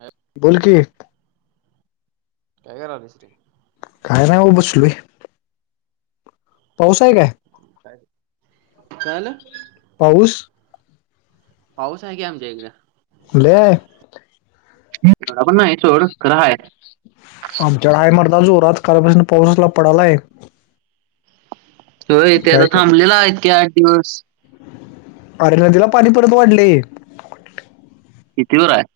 अ [inaudible] बोल की. काय [unintelligible] काय नाही हो बसलोय. पाऊस आहे काय? काल? पाऊस? पाऊस आहे की आमच्या इकडं. लय. एवढा पण नाही सोड. [unintelligible] आमच्या [unintelligible] जोरात कालपासून पाऊस असला पडायलाय. हो. इथे आता काय कर थांबलेलाये इतके आठ दिवस. अरे नदीला पाणी परत वाढलये. [unintelligible]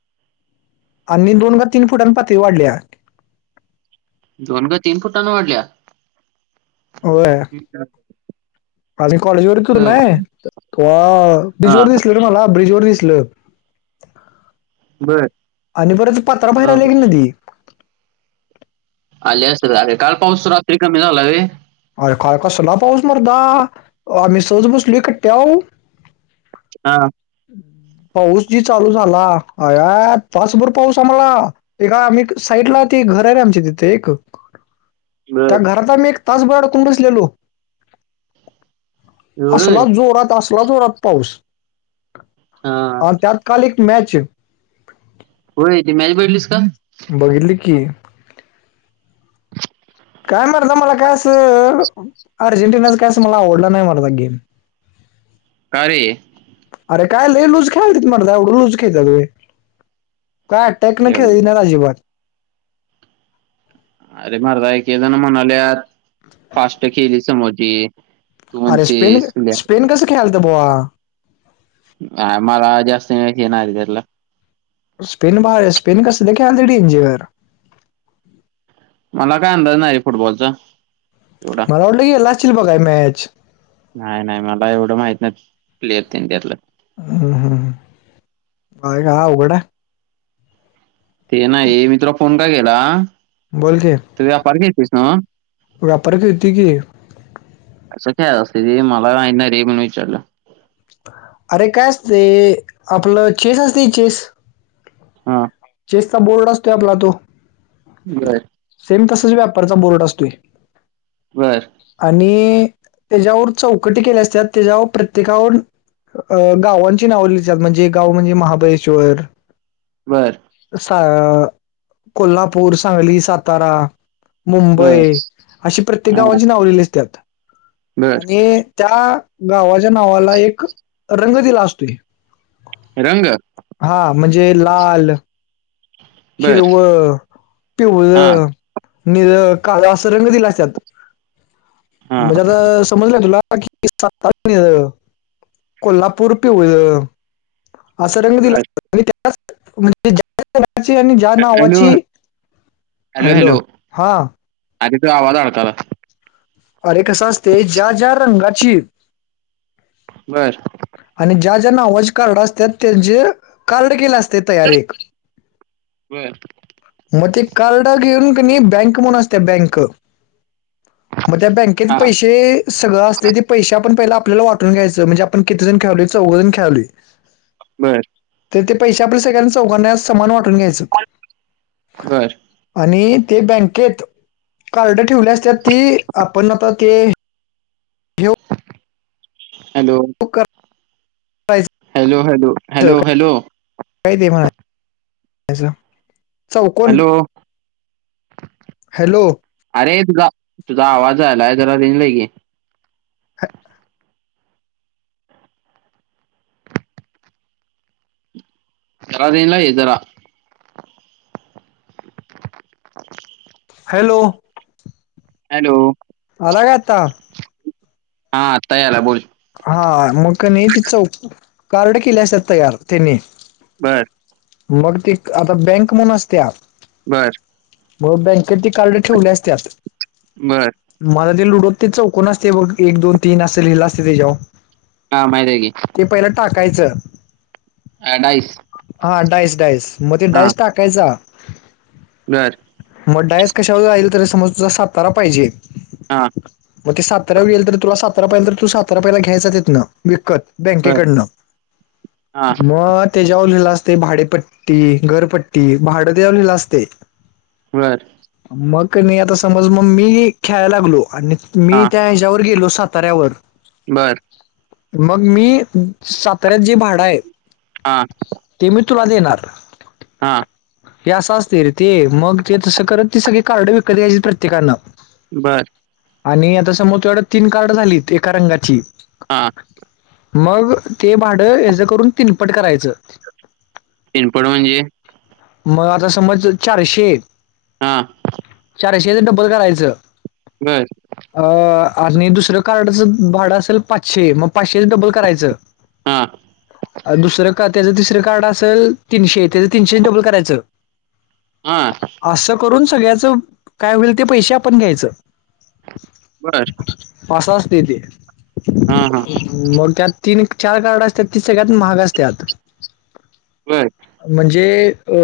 आणि दोन का तीन फुटान पातळी वाढलिया. दोन का तीन फुटांन वाढलिया? होय. ठीक आहे. आज ही कॉलेजवर इकडं नाय. वाव! ब्रिज हा वर दिसले रे मला ब्रिज वर दिसले. बर आणि बरचस पात्रा बाहेर हा आलेली नदी. आली असंल अरे. काल पाऊस रात्री कमी झाला रे. अरे काल कसला पाऊस मर्दा. आम्ही सहज बसलोय कट्ट्यावर. हा. पाऊस जी चालू झाला. अया तासभर पाऊस आम्हाला. एका आम्ही साईडला ती घर आहे आमच्या तिथे एक. [inaudible] त्या घरात आम्ही एक तासभर अडकून बसलेलो. एवढं असला होय? जोरात. असला जोरात पाऊस. हा. अन त्यात काल एक मॅचए. होय. ती मॅच बघितलीस का? बघितली की. [inaudible] काय मर्दा मला काय असं अर्जेंटिनाच काय अस मला आवडला नाही मर्दा गेम. का रे? अरे काय लई लूज खेळायलेत मर्दा. एवढं लूज खेळतात व्हय? काय? टॅक्टन एवढं. खेळले नाहीत अजिबात. अरे मर्दा एक एक जण म्हणालेयात फास्ट खेळले समोरचे. अरे स्पेन [unintelligible] स्पेन कसं खेळायलत बोवा. नाय मला जास्त हे [unintelligible] स्पेन बाहेर आहे. स्पेन कसंल खेळायलय डेंजर. मला काय अंदाज नाही रे फुटबॉलचा. एवढा मला वाटलं की गेला असशील बघाय मॅच. नाही नाही. मला एवढं माहीत नाहीत प्लेयर इंडियातल. हम्म. हम् [unintelligible] उघडा ते नाही. मी तुला फोन का केला? बोल कीं. त व्यापार घेतीसना? व्यापार घेती की. असं काय असत ते, मला नाही ना रे म्हणून विचारलं. अरे काय असते, आपलं चेस असते चेस? हं. चेसचा बोर्ड असतोय, आपला तो? बय. सेम तसाच व्यापारचा बोर्ड असतोय. बरं. आणि त्याच्यावर चौकटी केल्या असत्यात, त्याच्यावर प्रत्येकावर अ गावांची नाव लीहत्यात, म्हणजे गाव म्हणजे महाबळेश्वर बरं. सा अ कोल्हापूर, सांगली, सातारा बर मुंबई अशी प्रत्येक हा गावांची नाव लिहिलेली असत्यात बर आणि त्या गावाच्या नावाला एक रंग दिला असतोय. रंग? हा, म्हणजे लाल बर हिरव, पिवळ, हा निळ, काळ असं रंग दिलं असतात. हा म्हणजे आता, समजलं तुला? [inaudible] कोल्हापूर पिवळं असं रंग दिला बर [inaudible] आणि त्यात [unintelligible] आणि ज्या हॅलो नावाची, हॅलो हां? आर तुजा आवाज अडकायला. अरे कसं असतंय ज्या-ज्या रंगाची बरं. आणि ज्या ज्या नावाची कार्ड असत्यात त्या जे कार्ड केलं असतंय तयार एक. बर मग ते कार्ड घेऊन कणी बँक म्हणून असतीया बँक मग त्या बँकेत हा पैशे ते सगळं असतंय ते पैशे आपण पहिला आपल्याला वाटून घ्यायचं, म्हणजे आपण किती जण खेळायलोय चौघ जण खेळायलो. बर. तर ते पैशे आपल्या सगळ्यांना चौघांना समान वाटून घ्यायचं. बर आणि ते बँकेत कार्ड ठेवली असत्यात ती आपण आता ते हे hello? [unintelligible] Hello, hello, hello, hello? काय ते म्हणं [unintelligible] चौकोण, हॅलो हॅलो? अरे तुझा तुझा आवाज जायल्याय जरा रेंजला ये. [unintelligible] जरा रेंज ला ये जरा. [unintelligible] हॅलो? हॅलो? आला काय आता. हा आता यायला बोल. हा. मग कणी ति चौथ कार्ड केलेली असतात तयार त्यांनी. बरं. मग ती आता बँक म्हणून असत्या. बरं. मग बँकेत ते कार्ड ठेवलेली असत्यात. बरं. मला ते लुडो ते चौकण असते बघ एक, दोन, तीन असं लिहिलं असतंय तेच्यावर हा माहित आहे की, ते पहिलं टाकायचं. अ, डाईस हा डाईस डाईस मग ते हा डाईस टाका कायचा. बर. मग डाईस कशावर जाईल. तरी समज तुला सातारा पाहिजे. हा. मग ते सातारावर गेल तर तुला सातार पहिजे. तर तू सातारा पहिला घ्यायचा तिथन विकत. बर बँकेकडनं हा मग तेज्यावर लिहिलेल असते. भाडेपट्टी, घरपट्टी, भाडं त्यावर लिहिलेल असतंय. बरं. मग कणी, आता समज मग मी खेळाय लागलो. आणि मी त्या हेच्यावर गेलो सात ताऱ्यावर. बरं. मग मी साताऱ्यात जे भाडं आहे. हा. ते मी तुला देणार. हा. हे असं असते रे ते. मग ते तसं करत ते सगळी कार्ड विकत घ्यायची प्रत्येकान. बरं. आणि आता समोर तेवढ तीन कार्ड झालीत एका रंगाची हा. मग ते भाडं हेजं करून तिनपट करायचं. तिनपड म्हणजे? मग आता समज चारशे हा. चारशे च डबल करायचं. बर. अ आणि दुसरं कार्डचं भाडं असेल पाचशे. मग पाचशेच डबल करायचं. हा. दुसरं का त्याचं तिसरं कार्ड असेल तीनशे. त्याचं तीनशेच डबल करायचं. [inaudible] असं करून सगळ्याच काय होईल ते पैसे आपण घ्यायचं. बरं. मग अस असते ते. हा हा. मग त्यात तीन चार कार्ड असत्यात. ती सगळ्यात महाग असत्यात. बर म्हणजे अ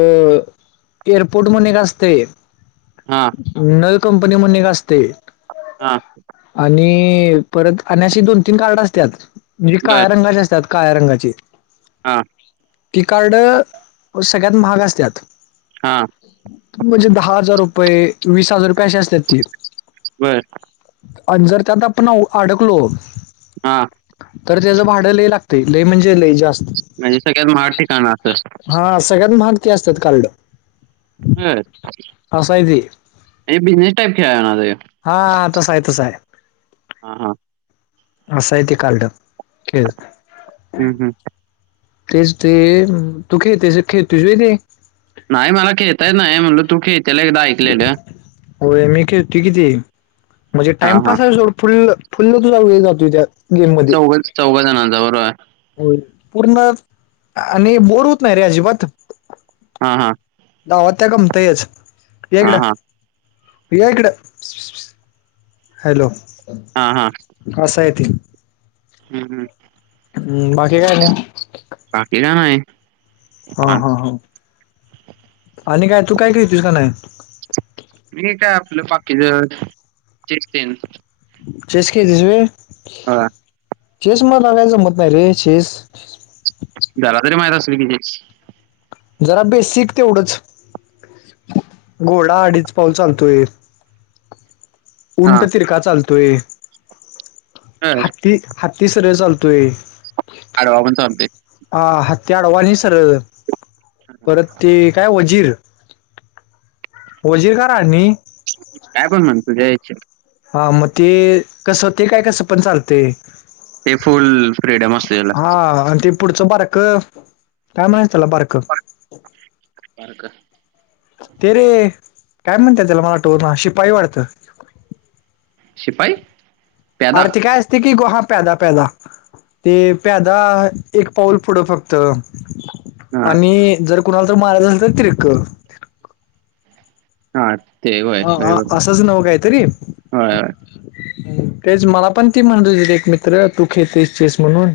एअरपोर्ट म्हणे एक असतय. हा नवी कंपनी म्हणून एक असतय. हा आणि परत आणि अशी दोन तीन कार्ड असत्यात. म्हणजे बर काळ्या रंगाचे असत्यात. काळा रंगाचे हा ति कार्ड सगळ्यात महाग असत्यात. हा म्हणजे दहा हजार रुपये, वीस हजार रुपये अशी असत्यात ती. बर आणि जर त्यात आपण अडकलो हा तर त्याच भाड लई लागत. लई म्हणजे लय जास्त. म्हणजे सगळ्यात माहाग ठिकाण असल. हा सगळ्यात महाग ती असतात कार्ड. बर असं आहे ते बिजनेस टाइप खेळ ना त हा तस आहे. तस आहे. हा अस आहे ते कार्ड. हम्म हम्म तेच ते, तू खेळतोस खेळतोस व्हय ते. नाही मला खेळता येत नाही. म्हटल तू खेळतेल एकदा ऐकलेल. हो मी खेळतोय कि ते. म्हणजे हा हा टाइमपास आहे सोड. फुल फुल तुझा वेळ जातोय त्यात. चौघच्या चौघ जणांच बरोबर आहे. हो पूर्ण, आणि बोर होत नाही रे अजिबात. हा हा गावात या गमतयच. ये हा इकड. हा ये इकड. हॅलो हा हा अस आहे ते. हम्म हम्म हम्म, बाकी काय नाही. बाकी काही नाही. हा हा माणूस- हा आणि काय, तू काय खेळतीस का नाही? मी काय आपल पाकीज, चेस तेन. चेस खेळतोस व्हय. हा चेस मला काही जमत नाही रे चेस. [unintelligible] जरा बेसिक तेवढच घोडा अडीच पाऊल चालतोय. हा उंट तिरका चालतोय. तर हत्ती हाती सरळ चालतोय. आडवा पण चालतोय. आ, हत्ती आडवा अणि सरळ परत ते काय वजीर- वजीर का राणी? काय पण म्हण तुझ्या [unintelligible] हा मग ते, कसं ते काय कसं पण चालते. ते फुल फ्रीडम असते [unintelligible] त्याला हा आणि ते- पुढचं, बारक काय म्हणायचं त्याला बारक? [unintelligible] ते रे, काय म्हणते त्याला मला आठवणा [unintelligible] शिपाई वाटतं? शिपाई? प्यादा आर ते काय असतय की, [unintelligible] हा प्यादा, प्यादा. ते प्यादा एक पाऊल पुढं फक्त. हा आणि जर कुणाला तर मारायचं असेल तर तिरक. हा, ते व्हय. हा, हा, असंच नव काहीतरी? होय होय तेच मला पण ती म्हणत होती एक मित्र तू खेळतयस चेस म्हणून.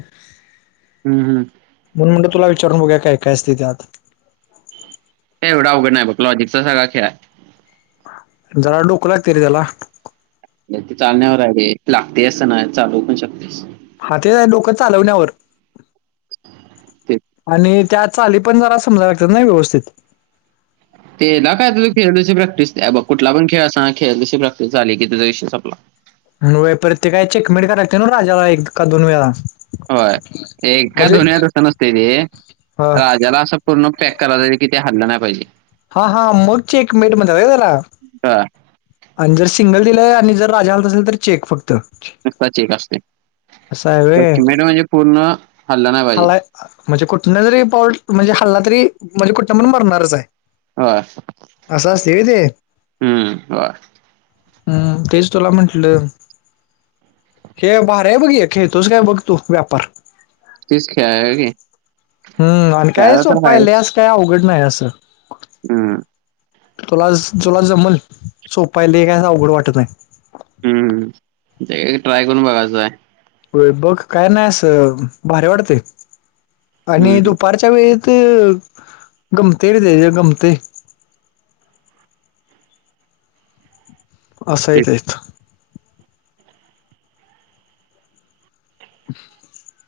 हम्म. म्हणून म्हटल तुला विचारून बघू्या, काय-काय असतं त्यात? ते एवढा अवघड नाही बघ, लॉजिकचा सगळा खेळ आहे. जरा डोक लागत रे त्याला. ते चालण्यावर आहे, [unintelligible] लागतेस अस नाही चालू पण शकतेस. हा, तेच आहे डोकं चालवण्यावर ते आणि- त्या चाली पण जरा समजावी लागतात ना व्यवस्थित. तेला काय तु [unintelligible] प्रॅक्टिस कुठला पण खेळ असा खेळण्याची प्रॅक्टिस झाली की त्याचा विषय संपला. वय परत ते काय चेकमेट करायते, ना राजाला एक का दोन वेळाला? होय, एका का दोन वेळेला नसते ते हा राजाला असं- पूर्ण पॅक करायला लागत, ते हल्लं नाही पाहिजे. हा, हा म्हणून चेकमेट म्हटलं होय त्याला? [unintelligible] आणि जर सिंगल दिलंय आणि जर राजा हलत असेल तर चेक फक्त. नुस्ता चेक असतय, असं आहे वे चेकमेट म्हणजे पूर्ण हल्ला नाही पाहिजे? हलाय म्हणजे कुठनं जरी पाऊल म्हणजे हखल्ला तरी म्हणजे कुठं पण मरणारच आहे.. होय. अस असंतय होय ते? हम्म. होय. हम्म, तेच तुला म्हंटलं. हे भारीये बघ हे खेळतोस काय बघ तू व्यापार? तिस क आय [unintelligible] हम् आणि काय सोपां आहे, लय असं काय अवघड नाही असं. हम्म. तुला तुला जमल सोप आहे ते. काय अस अवघड वाटत नाही. हम्म ‌, हम्म [unintelligible] ट्राय करून बघायचंय. बघ काय नाही अस भारी वाटतय आणि हम्म. दुपार- [unintelligible] असं य तेच? [inaudible]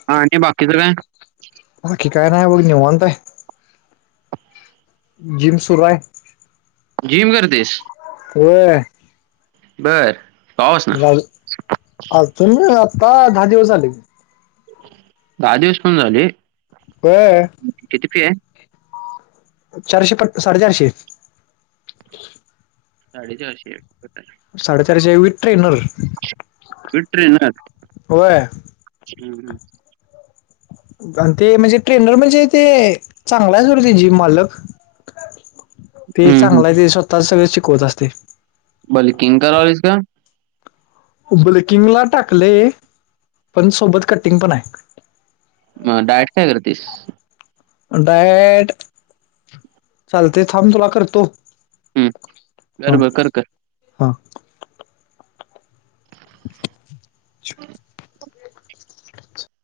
[unintelligible] काय नाहीय बघ निवंत! [unintelligible] जिम सुरू हाय. जिम करतेस? होय. बरं. झालं. अजून आत्ता दहा दिवस झाले. दहा दिवस पण झाले. होय. किती फी आहे? चारशे फक्त साडेचारशे साडेचारशे. साडेचारशे विथ ट्रेनर. With trainer. होय. हम्म. घालते. म्हणजे ट्रेनर म्हणजे ते चांगला आहे सोड ते जीम मालक. [inaudible] ते हम्म. चांगलं आहे. ते स्वतः सगळे शिकवत असते. बले किंका लावलीस का. बुलकिंगला टाकले. पण सोबत कटिंग पण आहे. हा. डाएट काय करतेस? डायेट. चालते थांब तुला करतो. हम्म. बर कर हा मग कर कर कर. हा [unintelligible]